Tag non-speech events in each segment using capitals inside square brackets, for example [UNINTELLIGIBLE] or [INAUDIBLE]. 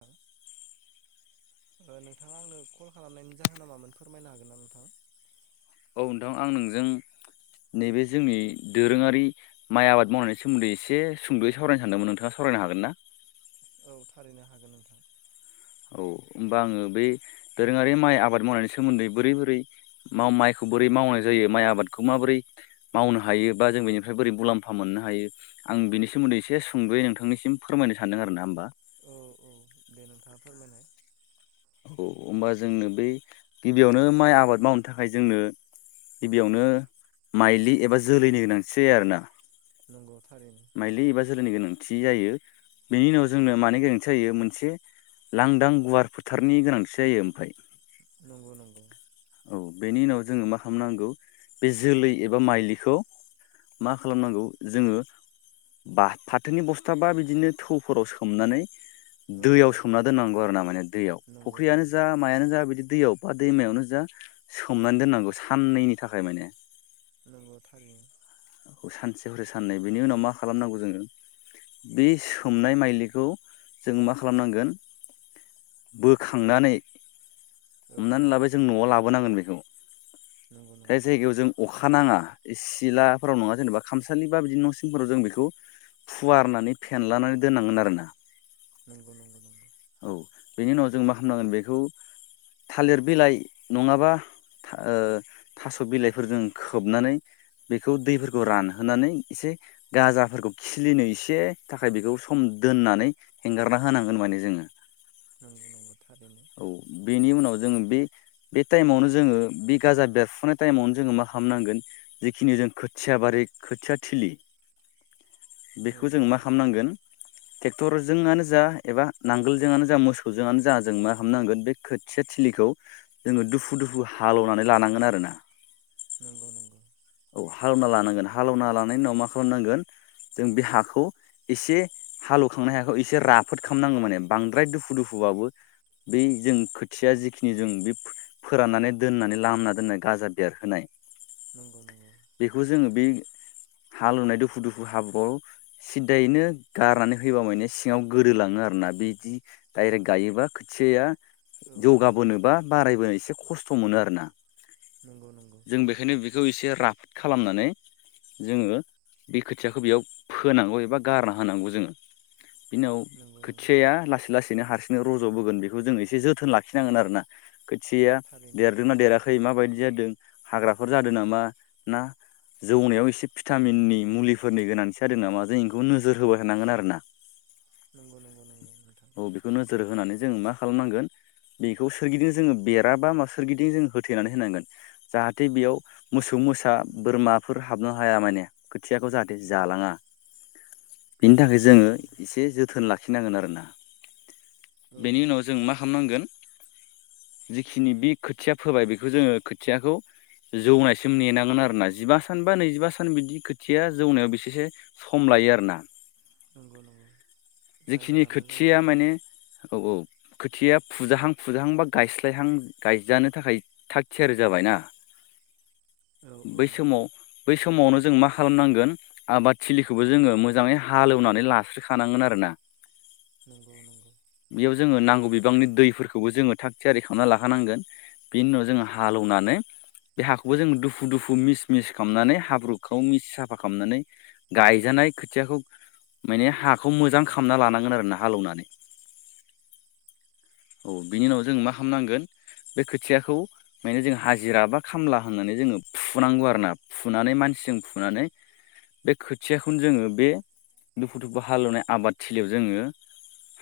[UNINTELLIGIBLE] ओ नोंनथाङा आंनो कल खालामनायनि जाहोना मामोन फोरमायनो हागोन ना नोंथां औ नोंथां आं नोंजों नैबे जोंनि दोरोङारि माइ आबाद मावनायनि सोमोन्दै एसे सुंदयै सावरायनो सानदोंमोन नोंथाङा सावरा फरायनो हागोन ना [INAUDIBLE] थारैनो हागोन नोंथां औ होमबा आङो बे दोरोङारि माइ आबाद मावनायनि सोमोन्दै बोरै बोरै मो मा माइखौ बोरै मावनाय जायो माइ आबादखौ माबोरै मावनो हायो बा जों बेनिफ्राय बोरै मुलाम्फा मोनो नो हायो आं बिनि सोमोन्दै एसे सुंद'यै नोंथांनिसिम फोरमायनो सानदों आरो ना होमबा औ औ दे नोंथाङा फोरमायनाय औ होमबा जोंनो बै गिबियावनो माइ आबाद मावनो थाखाय जोंनो गिबियावनो माइलि एबा जोलैनि गोनांथि जायो आरो ना। नंगौ थारै माइलि एबा जोलैनि गोनांथि जायो बेनि उनाव जोंनो मानि गोनांथि जायो मोनसे लांदां गुवार फोथारनि गोनांथि जायो ओमफाय। नंगौ नंगौ औ बेनि उनाव जोङो मा खामनांगौ बे जोलै एबा माइलिखौ मा खालामनांगौ जोङो? बा फाथोनि बस्थाबा बिदिनो थौफोराव सोमनानै औ औ दैयाव सोमना दोननांगौ आरो ना माने दैयाव नंगौ फुख्रियानो नंगौ जा मायानो जा बिदि दैयाव बा दैमायावनो जा सोमनानै दोननांगौ साननैनि थाखाय माने। नंगौ थारैनो। सानसे हरै साननै बिनि उनाव मा खालामनांगौ जोङो। बे सोमनाय माइलिखौ जों मा खालामनांगोन? बोखांनानै औ औ हमनानै लाबाय जों न'आव लाबोनांगोन बेखौ नंगौ [INAUDIBLE] जाय नंगौ जायगायाव जों अख खानाङा सिलाफोराव नङा जेनेबा खामसालि बा बिदिनो न'सिमफोराव जों बेखौ फुवारनानै फेनलानानै दोननांगोन आरो ना। नंगौ नंगौ नंगौ। औ बेनि उनाव जों मा खालामामनांगोन बेखौ थालिर बिलाइ नङाबा था ओ थास' बिलाइफोरजों खोबनानै बेखौ दैफोरखौ रानहोनानै एसे गाजाफोरखौ खिलिनो एसे थाखाय बेखौ सम दोन नानै हेंगारना होनांगोन माने जोङो। नंगौ नंगौ थारैनो। औ बेनि उनाव जोङो बे बे टाइमावनो जोङो बे गाजा बेरफुनाय टाइमावनो जोङो मा खालामामनांगोन जिखिनि जों खोथिया बारि खोथिया थिलि औ बेखौ औ जों मा खालामनांगोन टेक्टरजोंआनो जा एबा नांगोलजोंआनो जा मोसौजोंआनो जा जों मा खामनांगोन बे खोथिया थिलिखौ जोङो दुफु दुफु हालोवनानै लानांगोन आरो ना। नंगौ नंगौ। हालावना लानांगोन हालोवना लानायनि उनाव मा खालामनांगोन जों बे हाखौ एसे हालेवखांनाय हाखौ एसे राफोद खालामनांगौ माने बांद्राय दुफु दुफु उवाबो बै जों खोथिया जिखिनि जों बे फो-फोराननानै दोननानै लामना दोननाय गाजा देरहोनाय नंगौ नंगौ बेखौ जोङो बे हालुनाय दुफु दुफु हाब्रुआव सिदायैनो गारनानै होबा माने सिङाव गोदोलाङो आ रोना बिदि डायरेक्ट गायोबा खोथियाया औ औ जौगाबोनो औ बा बारायबोनो एसे खस्थ' मोनो आरो ना। नंगौ नंगौ एसे राफोद खालामनानै जोङो बे खोथियाखौ बेयाव फोनांगौ एबा गारना होनांगौ जोङो। बिनि उनाव नंगौ नंगौ खोथियाया लासै लासैनो हारसिंनो रज'बोगोन बेखौ जों एसे जोथोन लाखिनांगोन आरोना। खोथिया थारैनो देरदों ना देराखै माबायदि जादों हाग्राफोर जादों नामा? ना जौनायाव एसे फिटामिननि मुलिफोरनि गोनांथि जादों नामा जों इखौ नोजोर होबाय थानांगोन आरोना। नंगौ नंगौ नंगौ नोंथां [INAUDIBLE] औ बेखौ नोजोर होनानै जोङो मा खालामनांगोन? बेखौ सोरगिदिं जोङो बेरा बा मा सोरगिदिं जोङो होथैनानै होनांगोन जाहाथे बेयाव मोसौ मोस बोरमाफोर हाबनो हाया माने खोथियाखौ जाहाथे नंगौ जालाङा। बिनि थाखाय जोङो नंगौ नंगौ एसे जोथोन लाखिनांगोन आरोना। औ बेनि उनाव जों मा खालामनांगोन। [INAUDIBLE] जिखिनि बे खोथिया फोबाय बेखौ जोङो खोथियाखौ जौनायसिम नेनां [UNINTELLIGIBLE] आरोना जिबा सान बा नैजिबा सान बिदि खोथिया जौनायाव बेसेसो सम लायो आरोना। नंगौ नंगौ जायगा जेखिनि लाना जायगा खोथिया आरोना माने औ औ। खोथिया फुजाहां- फुजाहां बा गायस्लायहां गायजानो थाखाय थाग थियारि जाबायना। [INAUDIBLE] औ बै समाव बै समावनो जों मा खालामनांगोन आबाद थिलिखौबो जोङो मोजाङै हालौ [UNINTELLIGIBLE] लास्रोखानांगोन आरोना नंगौ नंगौ बेयाव जोङो नांगौ बिबांनि दैफोरखौबो जोङो थाग- थियारि खालामना लाखानांगोन। बेनि उनाव जोङो हालेवनानै बे हाखौबो जोङो दुफु दुफु मिस- मिस खालामनानै हाब्रुखौ मिस साफा खालामनानै गायजानाय खोथियाखौ माने हाखौ नंगौ मोजां नंगौ खालामना लानांगोन आरो ना हालौनानै। [INAUDIBLE] औ बिनि उनाव जों मा खालामनांगोन। बे खोथियाखौ माने जों हाजिरा बा खामला होनानै जोङो फुनांगौ आरोना फुनानै मानसिजों फुनानै बे खोथियाखौनो जोङो बे दुफु -दुफु हालवनाय आबादथिलियाव जोङो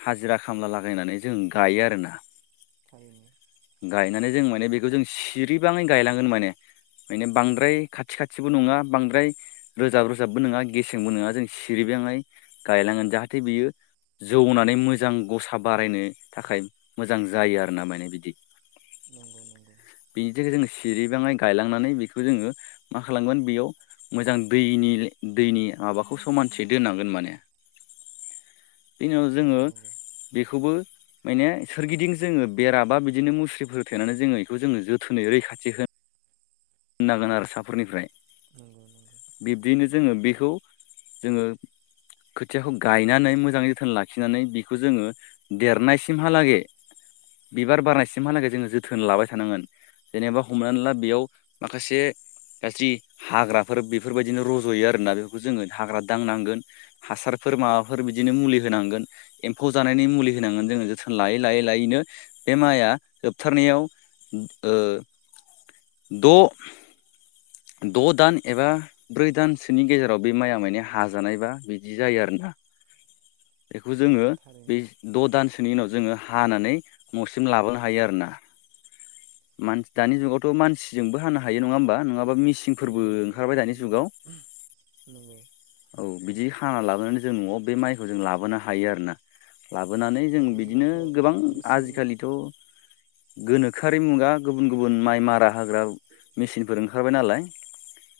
हाजिरा खामला लागायनानै जों गायो आरोना। थारैनो। गायनानै जों माने बेखौ जों सिरिबाङै गायलांगोन माने। माने बांद्राय खाथि -खाथिबो नङा बांद्राय रोजाब- रोजाबबो नङा गेसेंबो नङा जों सिरि [UNINTELLIGIBLE] गायलांगोन जाहाथे बियो जौनानै मोजां गसा बारायनो थाखाय मोजां जायो आरोना। माने बिदि नंगौ नंगौ। बेनि थाखाय जोङो सिरिबाङै गायलांनानै बेखौ जोङो मा खालामगोन बेयाव मोजां दै [UNINTELLIGIBLE] दैनि माबाखौ समानथि दोननांगोन माने [INAUDIBLE] बिनि उनाव जोङो नंगौ नंगौ बे [UNINTELLIGIBLE] माने सोरगिदिं जोङो बेरा बा बिदिनो मुस्रिफोर थेनानै जोङो बेखौ जोङो जोथोनै रैखाथि [UNINTELLIGIBLE] होनांगोन आरो साफोरनिफ्राय नंगौ नंगौ। बिब्दियैनो जोङो बेखौ जोङो खोथियाखौ गायनानै मोजाङै जोथोन लाखिनानै बिखौ जोङो देरनायसिमहालागै बिबार बारनायसिमहालागै जोङो जोथोन लाबाय थानांगोन जेनेबा हमनानै ला बेयाव माखासे गाज्रि हाग्राफोर बेफोरबायदिनो रज'यो आरोना बेफोरखौ जोङो हाग्रा दांनांगोन हासार [UNINTELLIGIBLE] माबाफोर बिदिनो मुलि होनांगोन। एम्फौ जानायनि मुलि होनांगोन जोङो जोथोन लायै -लायै -लायैनो बे माइआ जोबथारनायाव ओ [INAUDIBLE] द' द' दान एबा ब्रै दानसोनि गेजेराव बे माइया माने हाजानायबा बिदि जायो आरो। [UNINTELLIGIBLE] [INAUDIBLE] बेखौ नंगौ जोङो बे थारैनो द' दानसोनि उनाव जोङो हानानै न'सिम लाबोनो हायो आरोना। [UNINTELLIGIBLE] दानि जुगावथ' मानसिजोंबो हानो हायो नङा होमबा नङाबा [UNINTELLIGIBLE] सिंफोरबो ओंखारबाय दानि जुगाव। नंगौ औ बिदि खाना लाबोनानै जों न'आव बे माइखौ जों लाबोनो हायो आरोना। लाबोनानै जों दानि बिदिनो जुगावथ' औ गोबां मेचिन आजिखालिथ' गोनोखो आरि मुगा गुबुन गुबुन माइ मारा होग्रा मेसिनफोर ओंखारबाय नालाय।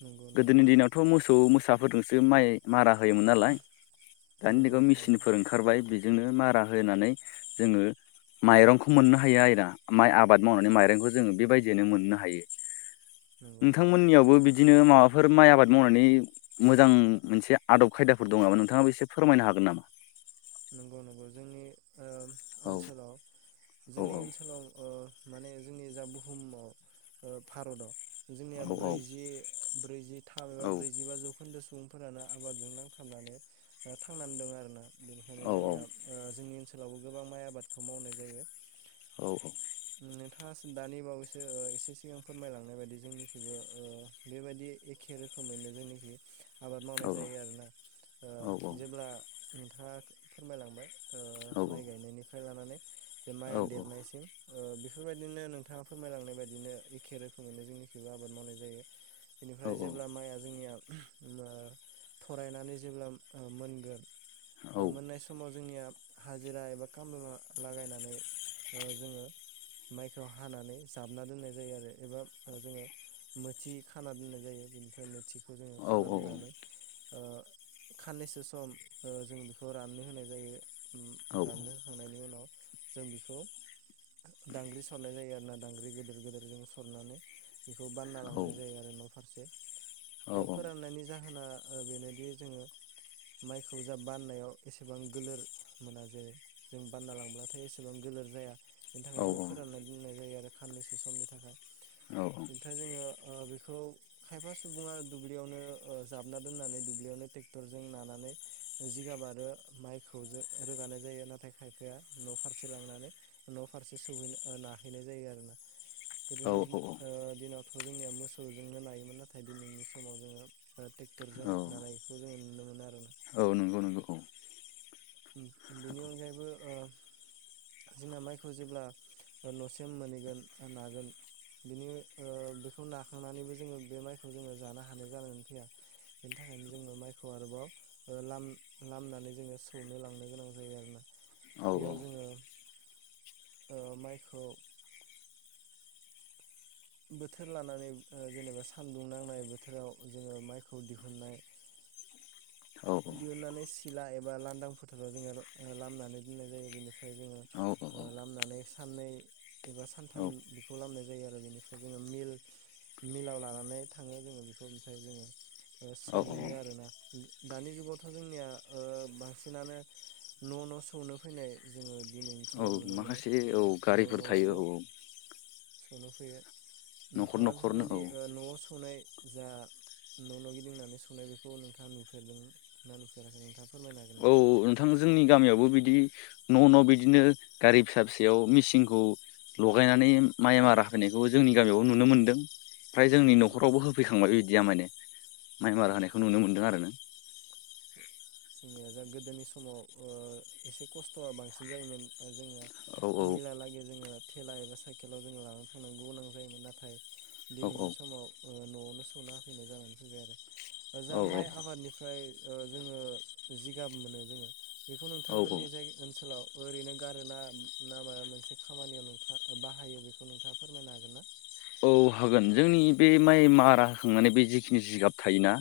नंगौ नंगौ गोदोनि दिनावथ' मोसौ मोसाफोरजोंसो माइ मारा होयोमोन नालाय दानि नंगौ दिनाव थारैनो मेसिनफोर ओंखारबाय बेजोंनो मारा होनानै जोङो माइरंखौ मोननो हायो आरोना माइ आब आबाद मावनानै माइरंखौ जों बेबायदिनो मोननो हायो नंगौ नंगौ नोंथांमोननियावबो बिद बिदिनो माबाफोर माइ आबाद मावनायनि मोजां मोनसे आदब खायदाफोर दङ नामा नोंथाङाबो एसे फोरमायनो हागो गोन नामा? [INAUDIBLE] नंगौ नंगौ जोंनि ओ औ ओनसोलाव औ जोंनि ओनसोलाव ओ माने जोंनि जा बुहुमाव ओ भारताव जोंनिया औ औ ब्रैजि ब्रैजि थाम एबा औ ब्रैजिबा जौखोन्दो सुबुंफोरानो आबादजों नांथाबनानै ओ थांनानै दं आरोना। बेनिखायनो औ जोंनिया औ। ओ जोंनि ओनसोलावबो गोबां माइ आबादखौ मावनाय जायो। औ औ। फार्सट दानि बावैसो ओ एसे सिगां फोरमायलांनाय बायदि जोंनिखिबो ओ बेबायदि एखे रोखोम खोमैनो जोंनिखि आबाद मावनाय जायो आरोना ओ औ औ जेब्ला नोंथाङा फोरमायलांबाय ओ औ माइ औ। गायनायनिफ्राय लानानै जे औ माइया देरनायसिम ओ बेफोरबायदिनो नोंथाङा फोरमायलांनाय बायदिनो एखे रोखोमैनो जोंनिखिबो आबाद मावनाय जायो। बेनिफ्राय जेब्ला माइया जोंनिया ओ थरायनानै जेब्ला ओ मोनगोन मोननाय समाव जोंनिया हाजिरा एबा खामला लागायनानै ओ जोङो माइखौ हानानै जाबना दोननाय जायो आरो एबा जोङो मोथि खाना दोननाय जायो बेनिफ्राय मोथिखौ जों खाना दोननानै ओ खाननैसो सम ओ जों बेख खौ राननो होनाय जायो राननो होखांनायनि उनाव जों बेखो दांग्रि सरनाय जायो आरो ना दांग्रि गिदिर गिदिर जों सरनानै बेखौ बानना लांनाय जायो आरो न' फारसे ओ फोराननायनि जाहोना ओ बेनोदि जोङो माइखौ जा बाननायाव एसेबां गोलोर मोना जेरै जों बानना लांब्लाथाय एसेबां गोलोर जाया। बेनि थाखाय जोङो फोराननानै दोननाय जायो आरो साननैसो समनि थाखाय बिनिफ्राय जोङो ओ बेखौ खायफा सुबुङा दुब्लियावनो ओ जाबना दोननानै दुब्लियावनो ट्रेक्टरजों नाना नै जिगाब आरो माइखौ ज' रोगानाय जायो नाथाय खायफाया न' फारसे लांनानै न' फारसे सौहैनो नाहैनाय जायो आरोना। गोदोनि औ ओ दिनावथ' जोंनिया मोसौजोंनो नायोमोन नाथाय दिनैनि समाव जोङो ट्रेक्टरजों औ नानायखौ जोङो नुनो मोनो आरो। औ नंगौ नंगौ औ। बेनि अनगायैबो ओ जोंना माइखौ जेब्ला न'सिम मोनहैगोन नागोन बिनि ओ बेखौ नाखांनानैबो जोङो बे माइखौ जोङो जानो हानाय जानानै फैया। बेनि थाखायनो जोङो माइखौ आरोबाव ओ लाम लामनानै जोङो सौनो लांनो गोनां जायो आरोना औ औ बेयाव जोङो ओ माइखौ बोथोर लानानै ओ जेनेबा सानदुं नांनाय बोथोराव जोङो माइखौ दिहुननाय औ दिहुननानै सिला एबा लांदां फोथाराव जोङो लामनानै दोननाय जायो बेनिफ्राय जोङो ओ लामनानै साननै एबा सानथाम बेखौ लामनाय जायो आरो बेनिफ्राय जोङो मिल मिलाव लानानै थाङो जोङो बेखौ ओमफ्राय जोङो औ सौहैयो आरो ना दानि जुगावथ' जोंनिया ओ बांसिनानो न' न' सौनो फैनाय जोङो दिनैनि औ समाव नुनो मोनो माखासे ओ औ न' गारिफोर थायो न'आवबो औ औ सौनो फैयो न'खर नोंथाङा न'खरनो बेफोरबायदि न'आव सौनाय जा न' न' गिदिंनानै सौनाय बेखौ नोंथाङा नुफेरदों ना नुफेराखै नोंथाङा फोरमाय औ नोंथां जोंनि गामियावबो बिदि न' न' बिदिनो गारि फिसा फिसायाव मेचिनखौ लगायनानै माइ मारा होनायखौ जोंनि गामियाव नुनो मोनदों फ्राय जोंनि नंगौ न'खरावबो नंगौ। होफैखांबाय बिदिया माने माइ औ मारा होनायखौ औ नुनो मोनदों आरो ना जोंनिया गोदोनि समाव एसे खस्थ'आ बांसिन जायोमोन जोंना औ मिलालागै जोङो थेला एबा साइकेलाव जोङो लानानै थांनांगौ गोनां जायोमोन नाथाय औ दिनैनि समाव न'आवनो सौना होफैनाय जानानै फैबाय आरो जा औ माइ औ आबादनिफ्राय औ जोङो जिगाब मोनो जोङो बेखौ औ नोंथांमोननि जाय ओनसोलाव ओरैनो गारो ना ना माबा मोनसे खामानियाव नोंथाङा बाहायो बेखौ नोंथाङा फोरमायनो हागोन ना औ हागोन जोंनि बे माइ मारा होखांनानै बे जिखिनि जिगाब थायोना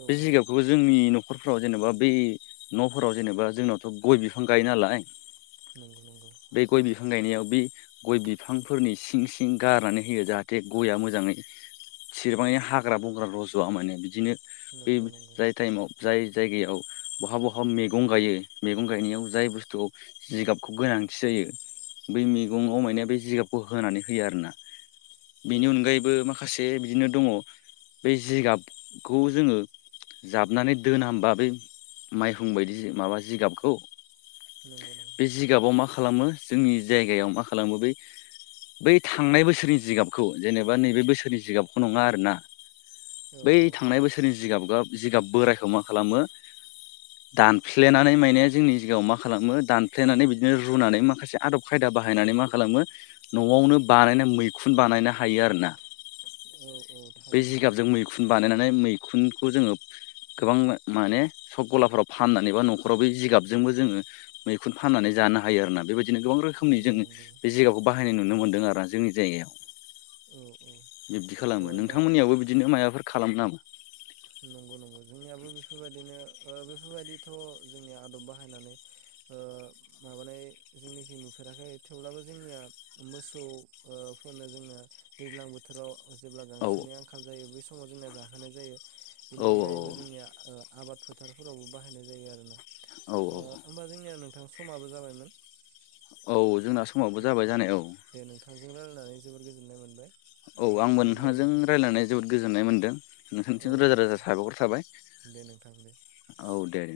औ बे औ जिगाबखौबो जोंनि न न'खरफोराव जेनेबा बै न'फोराव जेनेबा जोंनावथ' गय बिफां गायो नालाय नंगौ नंगौ बे गय बिफां गायनायाव बे गय बिफांफोरनि सिं सिं गारनानै होयो जाहाथे गया मोजाङै सिरबाङै हाग्रा बंग्रा रज'आ माने बिदिनो बे नंगौ नंगौ जाय टाइमाव जाय जायगायाव बहा बहा मैगं गायो मैगं गायनायाव जाय बुस्थुआव जिगाबखौ गोना गोनांथि जायो बै मैगं अमायनाया बे जिगाबखौ होनानै होयो आरोना औ बेनि औ अनगायैबो माखासे बिदिनो दङ बे जिगाबखौ जोङो जाबनानै दोना ओमबा बै माइहुं बायदि माबा जिगाबखौ नंगौ नंगौ बे जिगाबाव मा खालामो जोंनि जायगायाव मा खालामो बै बै थांनाय बोसोरनि जिगाबखौ जेनेबा नैबे बोसोरनि जिगाबखौ नङा आरोना औ बै औ थांनाय बोसोरनि जिगाब गाब जिगाब बोरायखौ मा खालामो दानफ्ल्लेनानै माने जोंनि जिगायाव मा खालामो दानफ्लेनानै बिदिनो रुनानै माखासे आदब खायदा बाहायनानै मा खालामो न'आवनो बानायनाय मैखुन बानायनो हायो आरोना औ औ बे थारैनो हायो। जिगाबजों मैखुन बानायनानै मै खुनखौ जोङो गोबां माने सख गलाफोराव फाननानै बा न'खराव बे जिगाबजोंबो जोङो मैखुन फाननानै जानो हायो आरो ना बेबायदिनो गोबां रोखोमनि नंगौ जोंङो नंगौ बे जिगाबखौ बाहायनाय नुनो मोन्दों आरोा जोंनि जायगायाव औ औ बिब्दि ओ खालामो दा नोंथांमोननियावाबबो बिदिनो माबाफोर खालामो नामा नंगौ नंगौ जोंनियाबो बेफोरबायदिनो ओ बेफोरबायदिथ' जोंनि आदब बाहायनानै ओ माबानाय जोंनिखि नु फेराखै थेवब्लाबो जोंनिया मोसौ फोरनो जोंना दैज्लां बोथोराव जेब्ला औ गांसोनि आंखाल जायो बै समाव जोंनाया जाहोनाय जायो बेनि औ अनगायैबो जोंनिया ओ आबाद फोथारफोरावबो बाहायनाय जायो आरो ना औ होमबा जोंनिया नोंथां स समाबो जाबायमोन औ जोंना समावबो जाबाय जानाया औ दे नोंथांजों रायलायनानै जोबोर गोजोननाय मोनबाय ओ औ आंबो खुलुमबाय नोंथांजों नोंथां रायलायनाय जोबोद गोजोननाय मोन्दों औ नोंथांनिसिम रोजा दे रोजा दे साबायखर थाबाय दे नोंथां दे औ दे